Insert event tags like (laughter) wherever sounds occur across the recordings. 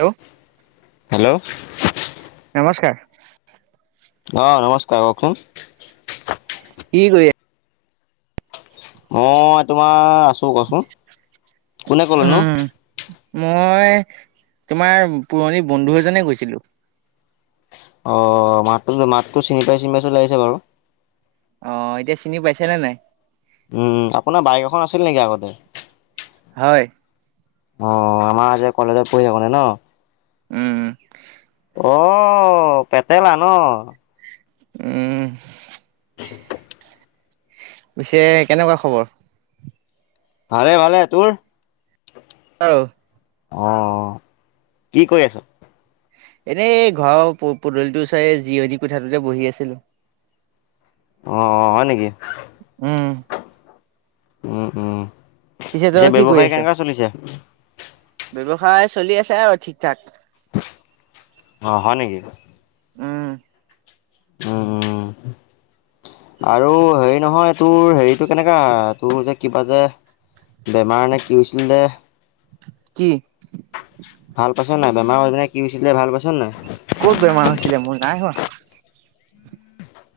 Hello? Hello? নমস্কাৰ। অ, নমস্কাৰ কওকচোন? কি কৰি আছা? মই তোমাৰ আছো কচোন কোনে ক'লেনো? উম মই তোমাৰ পুৰণি বন্ধু এজনে গৈছিলো। অ, মাততো, মাতটো চিনি পাই চিনি পাইছো লাগিছে বাৰু। অ, এতিয়া চিনি পাইছে নে নাই। উম, আপোনাৰ বাইক এখন আছিল নেকি আগতে। হয়। অ, আমাৰ জে কলেজত পঢ়ি (unintelligible) উম, হুম। অ, পেটলা ন। উম। (unintelligible) পিছে কেনেকুৱা খবৰ? ভালে, ভালে তোৰ। আৰু অ, কি কৰি আছ? এনেই ঘৰৰ পদলিটোৰ ওচৰে জীয়ণী কোঠাটোতে বহি আছিলো। অ', অ', হয় নেকি। উম। উম, উম, পিছে তই কি ব্যৱসায় কেনেকুৱা চলিছে। ব্যয়ৱসায় চলি আছে আৰু ঠিক, ঠাক। অ, হয় নেকি। উম। উম, হুম, হু। আৰু হেৰি নহয় তোৰ হেৰিটো কেনেকা তোৰ যে কিবা যে বেমাৰনে কি হৈছিল যে কি? ভাল পাইছ নে নাই বেমাৰ হ'ল নে কি হৈছিলে ভাল পাইছ নাই। ক'ত বেমাৰ হৈছিলে মোৰ নাই হোৱা।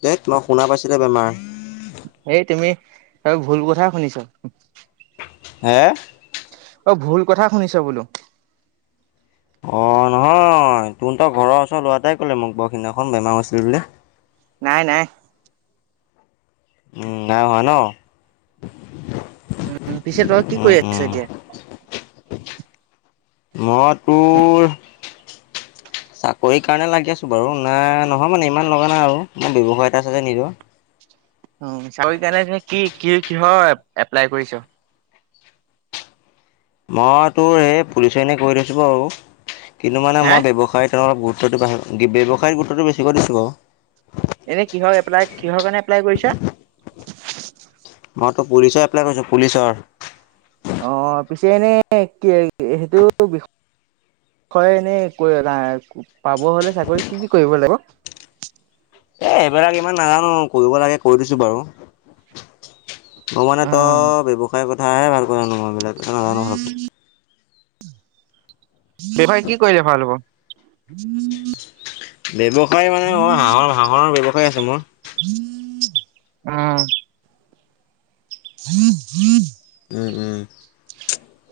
দে মই শুনা পাইছিলো বেমাৰ এই তুমি (unintelligible) ভুল কথাই শুনিছ। হে অ' ভুল কথা শুনিছ বোলো। অ' নহয় তহন তৰ ঘৰৰ ওচৰ লোৱাটাই ক'লে মোক বৰখিদিনাখন বেমাৰ হৈ আছিল বুলি। নাই নাই। উম, নাই হোৱা ন'? উম, পিছে তই কি উম কৰি আহিছ উম এতিয়া? মই তোৰ চাকৰি কাৰণে লাগি আছো বাৰু নাই নহ নহয় মানে ইমান লগা নাই আৰু মোৰ ব্যৱসায় এটা চাগ নিজৰ। উম, চাউৰি কাৰণে কি কি কিহৰ এপ্লাই কৰিছ? মই তোৰ এই পুলিচ এনে কৈ থৈছো বাৰু কিন্তু মানে হে? মই ব্যৱসায় অলপ গ (unintelligible) টো ব্যৱসায় গুত্বটো বেছি কৈ দিছোঁ আৰু। এনে কিহৰ এপ্লাই কিহৰ কাৰণে এপ্লাই কৰিছা? মইতো পুলিচৰ এপ্লাই কৰিছোঁ পুলিচৰ। অ' পিছে এনে কি সেইটো বিষয় হয় এনেই পাব হলে চাকৰি কি কি কৰিব লাগিব? এ এইবিলাক ইমান নাজানো কৰিব লাগে কৰি দিছো বাৰু। ম মানে তো উম, ব্যৱসায়ৰ কথাহে ভাল ক জানো মই বিলাক ত নাজানো ভালকৈ। বপাৰ কি কৰিলে ভাল হ'ব? ব্যৱসায় মানে মই হাঁহৰ হাঁহৰ ব্যৱসায় আছে মোৰ। উম, হুম। উম, উম।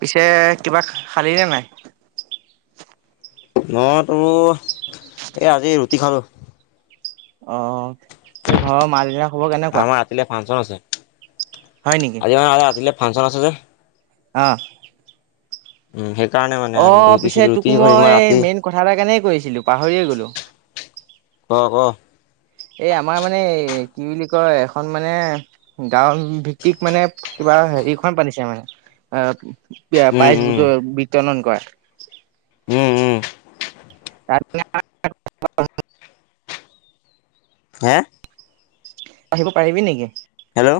পিছে কিবা খালী নে নাই? মইতো এই আজি ৰুটি খালো। অ' সই ঘৰ মা দেতা আমাৰ ৰাতি লেফাংচন আছে। হয় নেকি। আজি মান ৰাতিলৈ ফাংচন আছে যে। অ'। উম সেইকাৰণে মানে অ' ৰুটি পিছে চুটি তোক ৰুটি কৰিম মই ৰাতি মেইন কথা এটা কাৰণেই কৈছিলো পাহৰিয়ে গ'লো। (unintelligible) ক ক। এই আমাৰ মানে কি বুলি কয় এখন মানে গাঁও ভিত্তিক মানে কিবা হেৰিখন পাতিছে মানে আহ এইয়া উম উম পাইচবোৰ বিতৰণ কৰা। উম উম তাত (unintelligible) হে? আহিব পাৰিবি নেকি? হেল্ল'?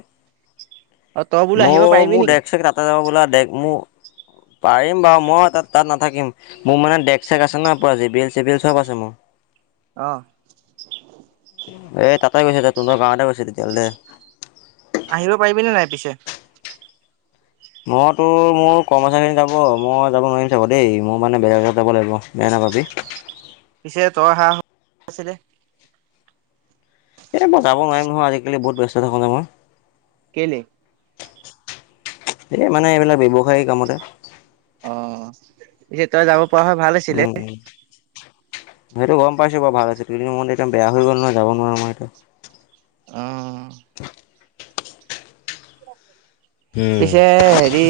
অ তই বোলো আহিব মোৰ পাৰিবি মোৰ নেকি ডক চেক ৰা যাব বোলা মোক পাৰিম বাৰু মই তাত তাত নাথাকিম। মোৰ মানে ডেক চেক আছে ন জেবিয়েল সেবিয়েল চ'ব আছে মোৰ। অ'। এ তাতে গৈছে ত তোমাৰ গাঁৱতে গৈছে তেতিয়া বোলে আহিব পাৰিবিনে নাই পিছে? মই তোৰ মোৰ কৰ্মচাৰ খিনি যাব মই যাব নোৱাৰিম চাব দেই মোৰ মানে বেলেগগত যাব লাগিব। বেয়া নাপাবি। পিছে তই হাঁহ আছিলে। এ মই যাব নোৱাৰিম ন আজি কালি বহুত ব্যস্ত থাকো ন মই। কেলেই? এই মানে এইবিলাক ব্যৱসায় কামতে। অ' পি তই যাব পৰা হয় ভাল আছিলে উম, উম। সেইটো গম পাইছো বাৰু ভাল আছে কিন্তু মনটো এয়া বেয়া হৈ গ'ল নহয় যাব নোৱাৰো মই এয়া অ'। উম। পিছে হেৰি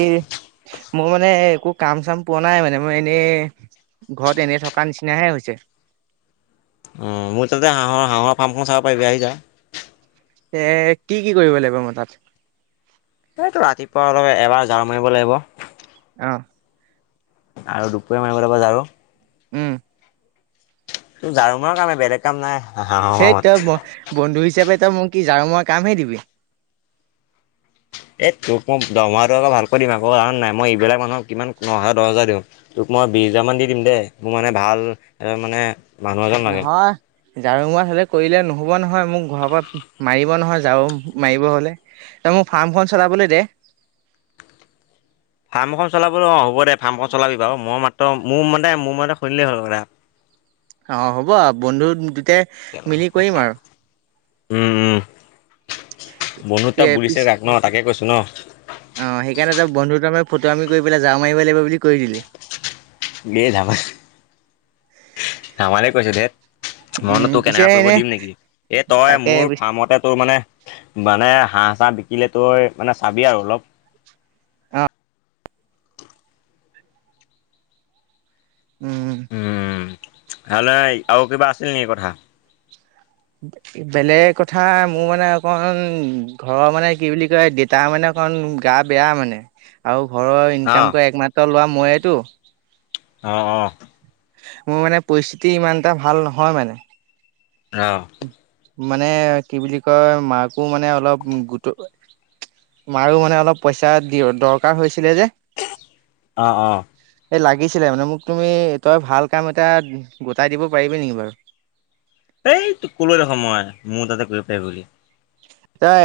মোৰ মানে একো কাম, চাম পোৱা নাই মানে মই এনেই ঘৰত এনেই থকাৰ নিচিনাহে হৈছে। অ, মোৰ তাতে হাঁহৰ, হাঁহৰ ফাৰ্মখন চাব পাৰিবি আহি যা। এ, কি, কি কৰিব লাগিব মই তাত? সেইটো ৰাতিপুৱাৰ লগে এবাৰ জঝাৰ মাৰিব লাগিব। অ'। আৰু দুপৰীয়া মাৰিব লাগিব জাৰো। উম। জাঝাৰু মাৰ কামে বেলেগ কাম নাই। সেই তই বন্ধু হিচাপে তই মোক কি জাঝাৰু মই কামহে দিবি। এই তোক মই দমহাটো আকৌ ভালকৈ দিম আকৌ কাৰণ নাই মই এইবিলাক মানুহক কিমান নহ হাজাৰ, দহ হাজাৰ দিওঁ। তোক মই বিশ হোজাৰ মান দি দিম দেই মোৰ মানে ভাল মানে মানুহ এজন লাগে। নহয়। ঝাৰু মাছ হলে কৰিলে নহব নহয় মোক ঘৰৰ পৰা মাৰিব নহয় ঝাৰু মাৰিব হ'লে তোই মোক ফাৰ্মখন চলাবলৈ দে। ফাৰ্ম এখন চলাবলৈ অ, হ'ব দে ফাৰ্মখন চলাবি বাৰু মই মাত্ৰ মোৰ মতে মোৰ মতে খুনিলেই হ'ল এটা। অ, হ'ব বন্ধু দুটাই। মিলি কৰিম আৰু উম, উম, বন্নু তা বুলিছে পিছ তাক। ন, তাকে কৈছো ন। অ, সেইকাৰণে তই বন্ধু তাৰমাৰ ফটো আমি কৰি পেলাই যাৱা মাৰিব লাগিব বুলি কৰি দিলি। দে ধামালি, ধামালি কৈছো দেত মই উম তোৰ পিছে কেনেকা কৰিব এনে দিম নেকি এই তই তাকে মোৰ ফাৰ্মতে তোৰ মানে মানে হাঁহ, চাঁহ বিকিলে তই মানে চাবি আৰু অলপ অ উম হেল্ আৰু কিবা আছিল নেকি কথা? বেলেগ কথা মোৰ মানে অকণ ঘৰৰ মানে কি বুলি কয় দেতা মানে কাৰণ গা বেয়া মানে আৰু ঘৰৰ অ'। ইনকাম কৰে একমাত্ৰ। ল'ৰা ময়েতো। অ', অ'। মোৰ মানে পৰিস্থিতি ইমান এটা ভাল নহয় মানে। অ'। মানে কি বুলি কয় মাকো মানে অলপ গোট মাৰো মানে অলপ পইচা দৰকাৰ হৈছিলে যে। অ', অ'। এই লাগিছিলে মানে মোক তুমি তই ভাল কাম এটা গোটাই দিব পাৰিবি নেকি বাৰু। এই ক'লৈ দেখো মই মোৰ তাতে কৰিব পাৰা বুলি। তই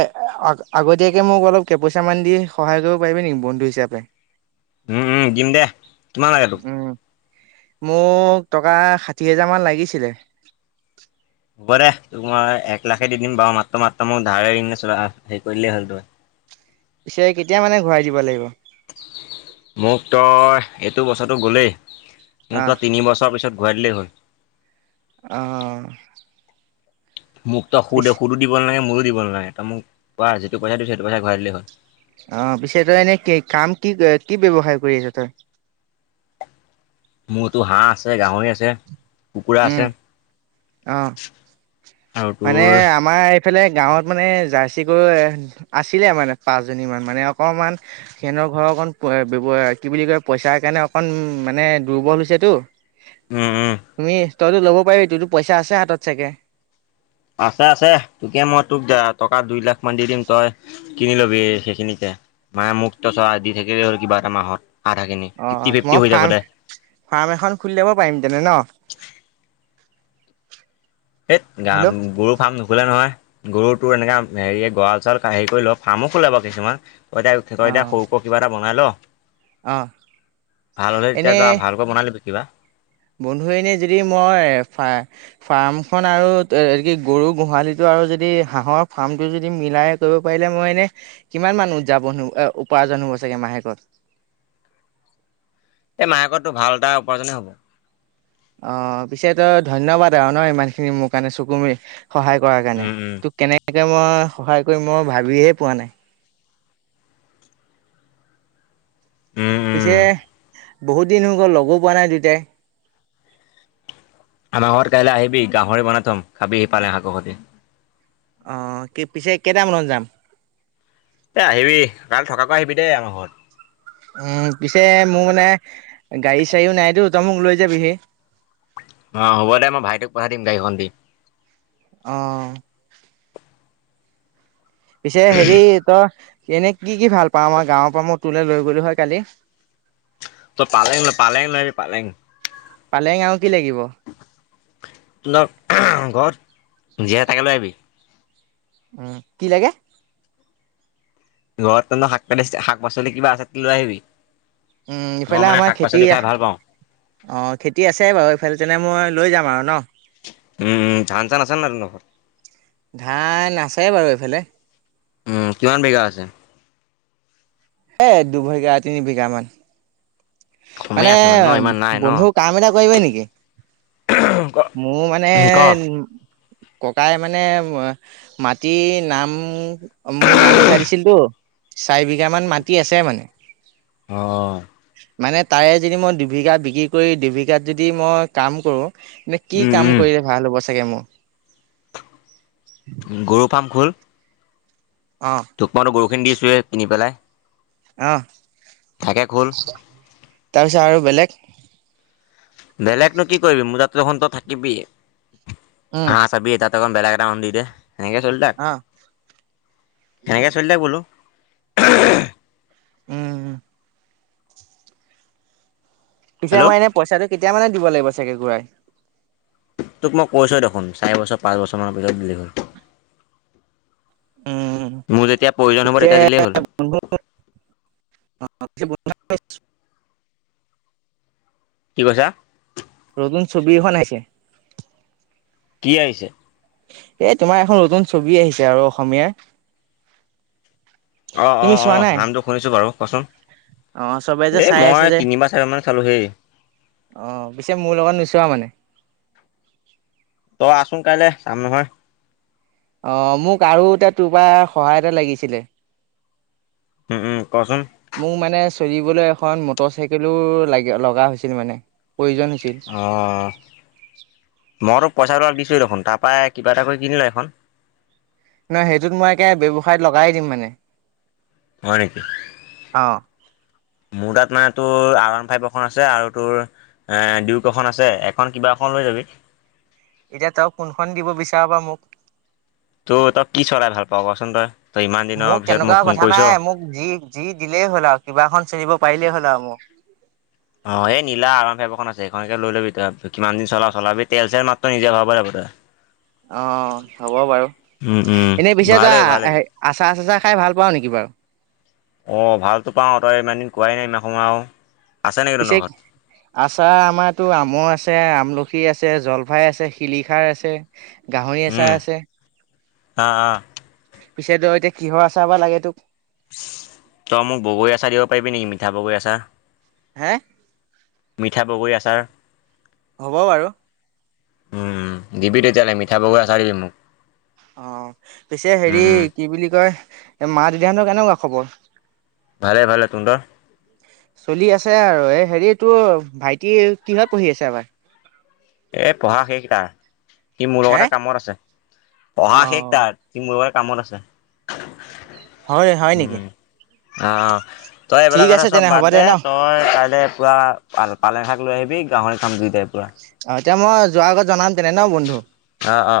আগতীয়াকে মোক অলপ ক পইচামান দি সহায় কৰিব পাৰিবি নেকি বন্ধু হিচাপে। (unintelligible) উম, উম, দিম দে কিমান লাগে তোক? উম মোক টকা ষাঠি হোজাৰ মান লাগিছিলে। হ'ব দে তোক মই এক লাখে দি দিম বাৰু মাত্ৰ, মাত্ৰ মোক ধাৰে ন হেৰিলেই হ'ল তই। পিছে কেতিয়া মানে ঘূৰাই দিব লাগিব। মোক তই এইটো বছৰটো গ'লেই মোক আহ তই তিনিবছৰ পিছত ঘূৰাই দিলে হ'ল। অ'। মোক তো সু দে, পিছে সুদো দিব নালাগ মূলো দিব নালাগে ত মোকোৱা যিটো পইচা দিওঁ সেইটো পইচ ঘূৰাই দিলে হ'ল। অ, পিছে তই এনে কি কাম কি কি ব্যয়ৱসায় কৰি আছ তই। মোৰতো হাঁহ আছে, গাহৰি আছে, কুকুৰা উম আছে। অ, আৰু মানে তোৰ আমাৰ এইফালে গাঁৱত মানে জাৰ্চি গৰু আছিলে মানে পাঁচজনী মান মানে অকণমান। সিহঁতনৰ ঘৰৰ অকণৱ কি বুলি কয় পইচাৰ কাৰণে অকণ মানে দুৰ্বল হৈছেতো। উম উম তুমি তইতো ল'ব পাৰিবি তইতো পইচা আছে হাতত চাগে। আছে, আছে তোকে মই তোক টকা দুই লাখ মান দি দিম তই কিনি লবি সেইখিনিতে মানে মুক্ত চৰা দি থাকিলেই হ'ল কিবা এটা মাহত। আধাখিনি অ ফিফটি, ফিফটি মই হৈ যাব ফাৰ্ম দে। ফাৰ্ম এখন খুলি ল'ব পাৰিম তেনে ন। সেই গা, হেল্ল' গৰু ফাৰ্ম নুখোলে নহয় গৰুটোৰ এনেকৈ হেৰি গঁৰাল, চৰাল হেৰি কৰি লওঁ ফাৰ্মো খোলে বাৰু কিছুমান। তই এতিয়াঁত অ এয়া সৰুক কিবা এটা বনাই ল। অ ভাল হ'লে এনে তেতিয়া এ ভালকৈ বনালিবি কিবা। বন্ধু এনে যদি মই ফাৰ্মখন আৰু কি গৰু গোহালিটো আৰু যদি হাঁহৰ ফাৰ্মটো যদি মিলাই কৰিব পাৰিলে মই এনে কিমান মান উদযাপন হ'ব উপাৰ্জন হ'ব চাগে মাহেকত। এই মাহেকতো ভাল এটা উপাৰ্জ হ'ব। অ, পিছে ত ধন্যবাদ আৰু ন ইমান খিনি মোৰ কাৰণে চুকুমি সহায় কৰাৰ কাৰণে উম উম তোক কেনেকৈ মই সহায় কৰি মই ভাবহে পোৱা নাই। উম পিছে উম বহুত দিন হৈ গ'ল লগো পোৱা নাই দেয়তাই। আমাৰ ঘৰত কাইলৈ আহিবি গাহৰি বনাই থ'ম খাবিহি পালে শাককৰ সৈতে। অ, কি পিছে কেইটামানত যাম? এই আহিবি কাই থকাকৈ আহিবি দেই আমাৰ ঘৰত। উম, পিছে মোৰ মানে গাড়ী চাৰ়ীও নাইতো তই মোক লৈ যাবিহি। অ, দে মই ভাইটোক পঠাই দিম গাড়ীখন দি। অ'। পিছে হেৰি তই এনে কি, কি ভাল পা আমাৰ গাঁৱৰ পৰা মই তোৰলৈ লৈ গলো হয় কালি। ত, পালেং ন, পালেং নি, পালেং পালেং আৰু কি লাগিব? ত, ল ঘৰত যীয়হ তাকে লৈ আহিবি। উম, কি লাগে? ঘৰত তন্তো শাক পাতি শাক-পাচলি কিবা আছে, লৈ আহিবি। উম, মই ইফালে মানে আমাৰ শাক খেতি পাচলি খাই ভাল পাওঁ অ, খেতি আছে বাৰু এইফালে তেনে মই লৈ যাম আৰু ন। উমম চান চান আছে ন, নফৰ ধান নাচায় বাৰু এইফালে উ, কিমান বিঘা আছে। এই দুবিঘা, তিনি বিঘামান। কমেই মানে আছে ন ইমান নাই ন বন্ধু কাম এটা কৰিবিবে নেকি। ক মোৰ মানে ক উ ককাই মানে মাটি নাম মোৰ নাম উঠাই দিছিলতো। চাৰি বিঘামান মাটি আছে মানে। অ'। মানে তাৰে যদি মই দুবিঘা বিক্ৰী কৰি, দুবিঘাত যদি মই কাম কৰো। কি উম কাম উম কৰিলে ভাল হ'ব চাগে মোৰ। গৰু পাম খোল অ'। পাত গৰুখিনি (unintelligible) পিন্ধ পেলাই আহ। থাকে খ, হ'ল। তাৰপিছত আৰু বেলেগ বেলেগনো কি কৰিবি মোৰজাত তো থাকিবি উম হ চবি এ তাত ত বেগ্ৰামওন্দে নেকেলে অ'। বুলো। উম'। পিছে হেল্ল' মই এনেইচাটো কেতিয়া মানে দিব লাগিবাগে ঘূৰাই। তোক মই কৈছোঁ দেখোন চাৰ বছৰ পাঁচছৰমানৰ পিছত দি হ'ল। উম,। মোৰ যেতিয়া প্ৰয়োজন হ'ব পিছে তেতিয়া দিলেই হ'ল। (inaudible) কি কৈছা? নতুন ছবি এখন আহিছে। কি আহিছে? এই তোমাৰ এখন নতুন ছবি আহিছে আৰু অসমীয়াৰ। অ', তুমি অ', চোৱা অ' নাই? নামটো শুনিছোঁ বাৰু, কচোন? অ চবে যে এ চাই আছে মই যে। তিনিবাৰ চাৰি মান চালো হেই। অ' পিছে মোৰ লগত নোচোৱা মানে। তই আছোন কাইলৈ যাম নহয়। অ' মোক আৰু এতিয়া তোৰ পৰা সহায় এটা লাগিছিলে। উম, কচোন। মোক মানে চলিবলৈ এখন মটৰ চাইকেলো লগা হৈছিল মানে প্ৰয়োজন হৈছিল। অ' মইতো পইচা দি দিছোঁ দেখোন তাৰপৰা কিবা এটা কৰি কিনিলো এইখন। নহয় সেইটোত মই একে ব্যয়ৱসায়ত লগাই দিম মানে। হয় নেকি। অ'। মোৰ তাত মানে তোৰ আৰ আন ফাইভ এখন আছে আৰু তোৰ ডিউক এখন আছে এখন কিবা এখন লৈ যাবি। এতিয়া তেওঁক কোনখন দিব বিচৰা বা মোক। তই তই কি চলাই ভাল পাৱ কচোন তই তই ইমান দিনৰ পিছত তেনেকুৱা মোক ফোন কথা কৰিছ। নাই মোক যি যি দিলেই হ'ল আৰু কিবা এখন চিনিব পাৰিলেই হ'ল আৰু মোক। অ' এই নলা আৰাম ফেৰ এখন আছে সখননেকে লৈ লবি তই কিমান দিন চলা চলাবি তেল চেল মাত্ৰ নিজে ভাৰাব লাগিব তই। অ' হ'ব বাৰু উম উম এনেই পিছে ভৰাই যোৱা লবি ভৰাই লবি আচাৰ চাচা খাই ভাল পাওঁ নেকি বাৰু। অ' ভালতটো পাওঁ তই ইমান দিন কোৱাই নাই ইমান সমোয় আৰু। আছে নেকি পিছে তহঁতৰ ঘৰত আচাৰ আমাৰতো আমৰ আছে আমলখি আছে জলফাই আছে শিলিখাৰ আছে। গাহৰি আচাৰ উম আছে। আহ আহ পিছেত এতি কিহৰ চচাৰৰ বা লাগেত তোক। তই মোক বগৰী আচাৰ দিব পাৰিবি নেকি মিঠা বগৰী আচাৰ। হে? মিঠা বগৰী আচাৰ। হ'ব বাৰু। উম, দিবি তেতিয়াহ'লে মিঠা বগুৰা চাই দিবি মোক। অ' পিছে উম হেৰি উম। কি বুলি কয় মা দেদাহতৰ কেনেকুৱা খবৰ? ভালে ভালে, তুন্দৰ? চলি আছে আৰু এই হেৰি তোৰ ভাইটি কিহত পঢ়ি আছে এবাৰ? এই পঢ়া শেষ তাৰ কি মোৰ হে? লগতে কামত আছে পঢ়া শেষ অ', তাৰ। কি মোৰব কামত আছে হয় হয় নেকি? উম, আহ। তই ঠিক এইবিলাক এথা আছে চব তেনে হ'ব বাদ দে ন' ত তই কাইলৈ পুৰা পালেন শাক লৈ আহিবি, গাহৰি খাম দুইটাই পুৰা। অ, এতিয়া মই যোৱাৰ আগত জনাম তেনে ন বন্ধু। অ', অ', অ'।